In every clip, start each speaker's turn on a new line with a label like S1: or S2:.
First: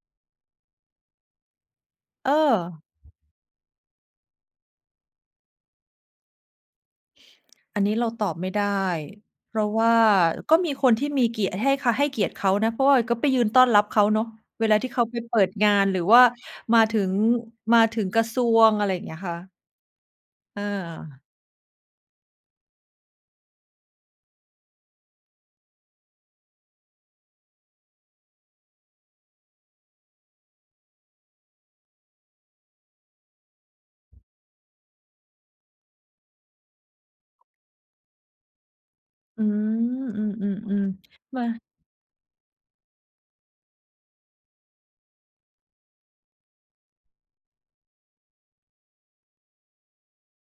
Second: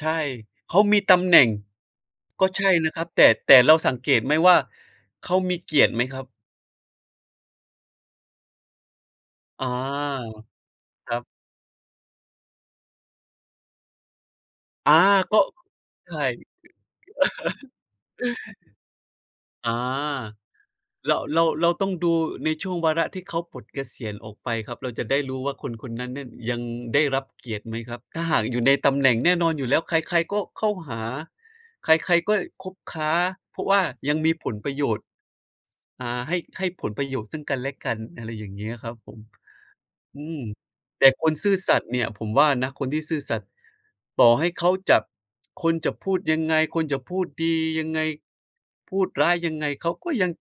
S1: ใช่ เขามีตำแหน่ง
S2: เออ
S1: ก็ใช่นะครับ แต่ แต่เราสังเกตไหมว่า เขามีเกียรติไหมครับ?
S2: อันนี้เราตอบไม่ได้ เพร
S1: อ
S2: า
S1: า
S2: ะว่าก็มีคนที่
S1: ครั
S2: มี
S1: บ
S2: เกียรติ ให้ค่า ให้เกียรติเขานะ เพราะว่าก็ไปยืนต้อนรับเขาเนาะ เวลาที่
S1: อา
S2: เขาไปเ
S1: ก
S2: ปิ
S1: ็
S2: ดงาน หรือ
S1: ใช
S2: ว่
S1: ่
S2: ามาถึง มาถึงกระทรวง อะไรอย่างเงี้ยค่ะ
S1: อา
S2: อ
S1: เรา
S2: า
S1: เรา เราต้องดูในช่วงวาระที่เขาปลดเกษียณออกไปครับ เราจะได้รู้ว่าคนคนนั้นเนี่ยยังได้รับเกียรติไหมครับ ถ้าหากอยู่ในตำแหน่ง แน่นอนอยู่แล้ว ใคร ๆ ก็เข้าหาใคร ๆ ก็คบค้า เพราะว่ายังมีผลประโยชน์ อา ให้ ให้ผลประโยชน์ซึ่งกันและกัน อะไรอย่างเงี้ยครับผม
S2: อืม
S1: อ
S2: อื
S1: ืม
S2: อ
S1: แต่
S2: ๆ
S1: คน
S2: ๆ มา
S1: ซื่อสัตย์เนี่ยผมว่านะ คนที่ซื่อสัตย์ต่อให้เขาจับ คนจะพูดยังไง คนจะพูดดียังไง พูดร้ายยังไง เขาก็ยัง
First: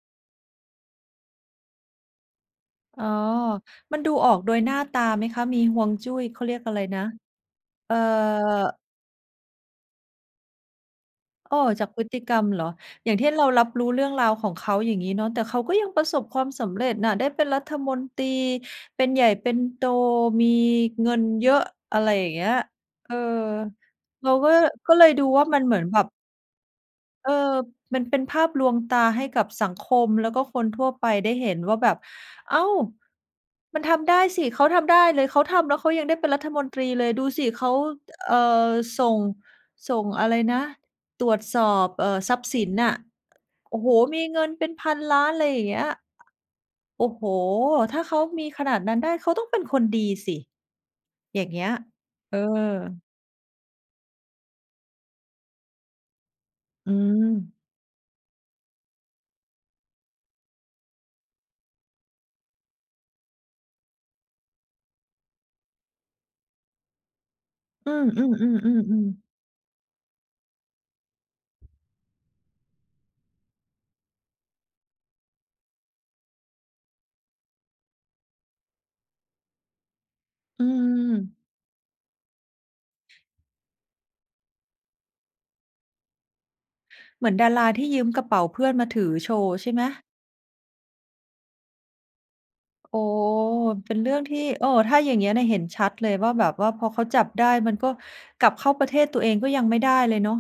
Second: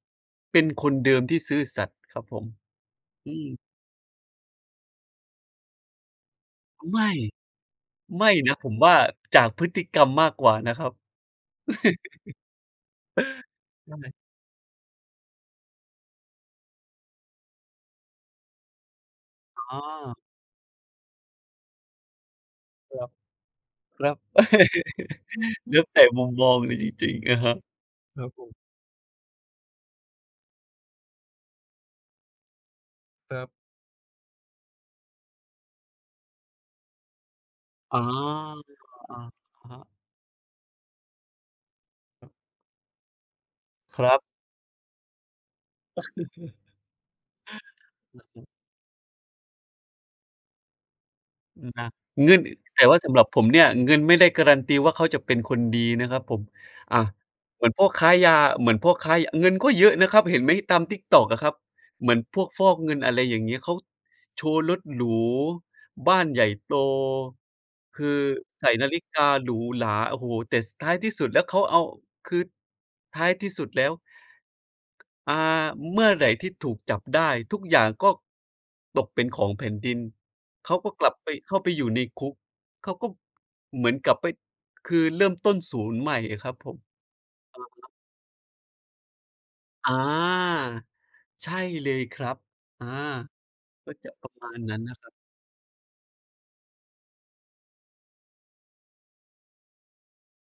S1: เป็นคนเดิมที่ซื่อสัตย์ครับผม
S2: อ๋อ
S1: อืม
S2: มันดูออกโดยหน้าตาไหมคะ มีฮวงจุ้ย เขาเรียกอะไรน
S1: ไม
S2: ะ?
S1: ่
S2: เอ่อ
S1: ไม่นะผมว่า จากพฤติกรรมมากกว่านะครับ
S2: อ้อ จากพฤติกรรมเหรอ อย่างที่เรารับรู้
S1: ว่า
S2: เรื
S1: ไ
S2: ่
S1: ง?
S2: องราวของเขา อย่างงี้เนาะ แต่เขาก็ยังประสบความสำเร็จน่ะ ได้เป็นรัฐมนตรี เป็นใหญ่ เป็น
S1: อ๋
S2: โ
S1: อ
S2: ต มีเงินเยอะ อะไรอย่างเงี้ย
S1: ครั
S2: เ
S1: บ
S2: ออ
S1: ครับ
S2: เราก็ ก็เลยดูว่ามันเห
S1: แล
S2: มือ
S1: ้
S2: น
S1: ว
S2: แ
S1: แ
S2: บ
S1: ต่
S2: บ
S1: มุมมองเลยจริง
S2: เ
S1: ๆ
S2: อ
S1: นะคร
S2: อ
S1: ับ
S2: มันเป
S1: ค
S2: ็น
S1: รับ
S2: ภ
S1: ผ
S2: าพ
S1: ม
S2: ลวงตาให้กับสังคมแล้วก็คนทั่วไปได้เห็นว่าแบบ "อ้าว
S1: ครับ
S2: มันทำได้สิ เขาทำได้เลย เขาทำแล้วเขายังได้เป็นรัฐมนตรีเลย ดูสิเขา
S1: อ๋อ
S2: เอ่อ ส
S1: อ
S2: ่ง-"
S1: ะฮะ
S2: ส่งอะไรนะ ตรวจสอบ เอ่อ ทรัพย์สินน่ะ "โอ้โฮ
S1: ครั
S2: ม
S1: บ
S2: ีเงินเป็นพันล้าน" อะไรอย่างเงี้ย "โอ้โฮ ถ้าเข
S1: อื
S2: า
S1: อฮึ
S2: มีขนาดนั้นได้ เขาต้องเป็นคนดีสิ" อย่างเงี้ย
S1: น่ะ เง
S2: เ
S1: ิ
S2: ออ
S1: น แต่ว่าสำหรับผมเนี่ย เงินไม่ได้การันตีว่าเขาจะเป็นคนดีนะครับผม
S2: อื
S1: อา
S2: ม
S1: เหมือนพวกค้ายา เหมือนพวกค้า ย เงินก็เยอะนะครับ เห็นไหมตาม TikTok อะครับ เหมือนพวกฟอกเงิน อะไรอย่างนี้ เขาโชว์รถหรู บ้านใหญ่โต
S2: อื
S1: ค
S2: อ
S1: ือใส่น
S2: ๆ
S1: าฬิ
S2: ๆ
S1: ก
S2: ๆ ๆ
S1: าหรูหรา โอ้โฮ แต่ ส ท้ายที่สุดแล้วเขาเอา คือ ท้ายที่สุดแล้ว อา เมื่อไหร่ที่ถูกจับได้ ทุกอย่างก็ตกเป็นของแผ่นดิน
S2: อื
S1: เขาก็กลับไป
S2: ม
S1: เข้าไปอยู่ในคุก เขาก็เหมือนกลับไป คือเริ่มต้น 0 ใหม่อะครับผม
S2: เหมือนดา
S1: อะ
S2: รา
S1: ฮ
S2: ที่
S1: ะ
S2: ยืมกระเป๋าเพื่อนมาถือโชว์ ใช่ไหม?
S1: อา ใช่เลยครับ อา
S2: อ๋อ
S1: ก
S2: เป
S1: ็
S2: ็น
S1: จ
S2: เร
S1: ะ
S2: ื่อง
S1: ปร
S2: ท
S1: ะ
S2: ี่
S1: มาณ
S2: เออ
S1: นั้น
S2: ถ
S1: นะ
S2: ้า
S1: คร
S2: อ
S1: ั
S2: ย
S1: บ
S2: ่างนี้เนี่ยเห็นชัดเลยว่าแบบว่า พอเขาจับได้มันก็กลับเข้าประเทศตัวเองก็ยังไม่ได้เลยเนาะ